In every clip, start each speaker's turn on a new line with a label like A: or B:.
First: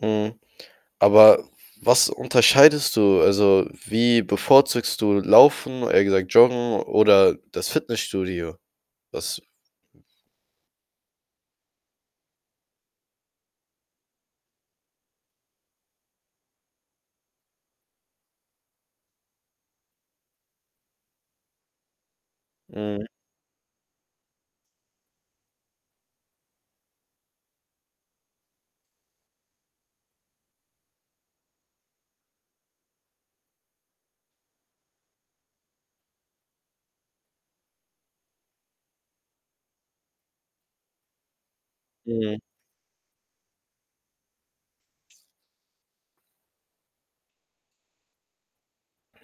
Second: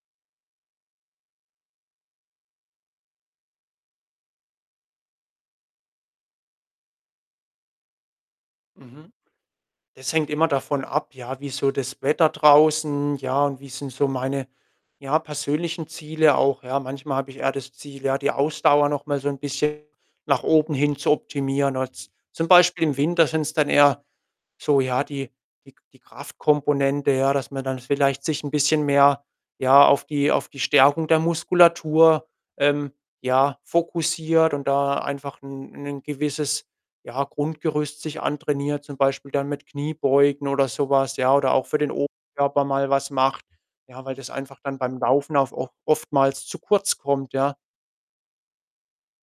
A: Mhm. Aber was unterscheidest du? Also, äh, wie bevorzugst du Laufen, eher gesagt Joggen, oder das Fitnessstudio?
B: Mhm.
A: Was
B: Das hängt immer davon ab, ja? Wie ist so das Wetter draußen, ja, und wie sind so meine, ja, persönlichen Ziele auch, ja? Manchmal habe ich eher das Ziel, ja, die Ausdauer noch mal so 'n bisschen nach oben hin zu optimieren, also zum Beispiel im
A: Mhm.
B: Winter sind's dann eher so, ja, die die die Kraftkomponente, ja, dass man dann vielleicht sich 'n bisschen mehr, ja, auf die auf die Stärkung der Muskulatur, ähm, ja, fokussiert und da einfach 'n 'nen gewisses, ja, Grundgerüst sich antrainiert, zum Beispiel dann mit Kniebeugen oder so was, ja. Oder auch für den
A: Mhm.
B: Oberkörper mal was macht, ja, weil das einfach dann beim Laufen auf oftmals zu kurz kommt, ja.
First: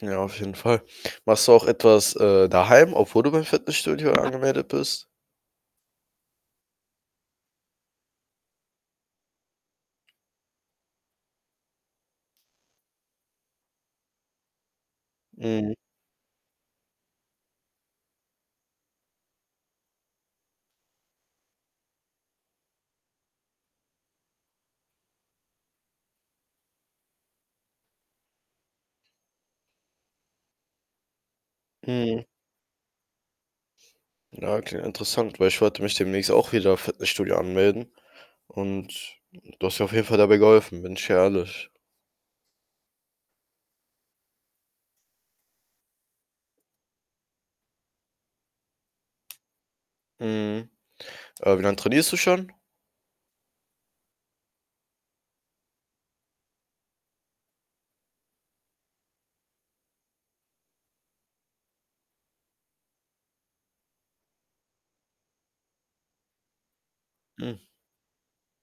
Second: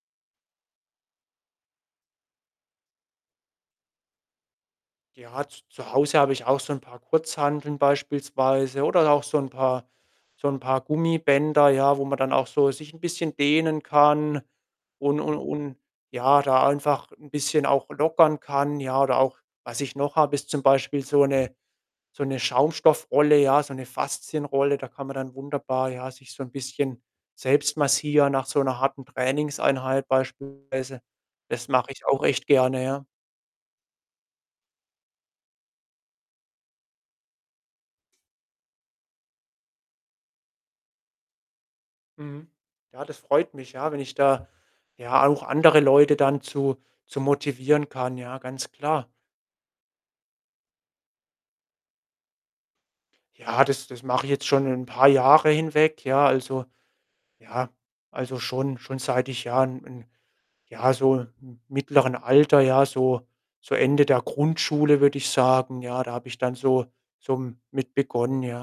A: Ja, auf jeden Fall. Machst du auch etwas, äh, daheim, obwohl du beim Fitnessstudio angemeldet bist?
B: Ja, z zu Hause habe ich auch so 'n paar Kurzhanteln beispielsweise oder auch so 'n paar so 'n paar Gummibänder, ja, wo man dann auch so sich 'n bisschen dehnen kann und und
A: Mhm.
B: und, ja, da einfach 'n bisschen auch lockern kann, ja? Oder auch was ich noch habe, ist zum Beispiel so 'ne so 'ne Schaumstoff-Rolle, ja, so 'ne Faszien-Rolle. Da kann man dann wunderbar, ja, sich so 'n bisschen selbst massieren nach so 'ner harten Trainingseinheit beispielsweise. Das mache ich auch
A: Mhm.
B: echt gerne, ja.
A: Ah, okay, interessant, weil ich wollte mich demnächst auch wieder Fitnessstudio anmelden und du hast mir auf jeden Fall dabei geholfen, bin ich ehrlich.
B: Mhm. Ja, das freut mich, ja, wenn ich da ja auch andere Leute dann zu zu motivieren kann, ja, ganz klar.
A: Mhm. Äh, wie lang trainierst du schon?
B: Ja, das das mache ich jetzt schon 'n paar Jahre hinweg, ja, also ja, also, schon schon seit ich ja, 'n 'n ja, so m mittleren Alter, ja, so, so Ende der Grundschule, würde ich sagen, ja. Da habe ich dann so so
A: Mhm.
B: m mit begonnen, ja.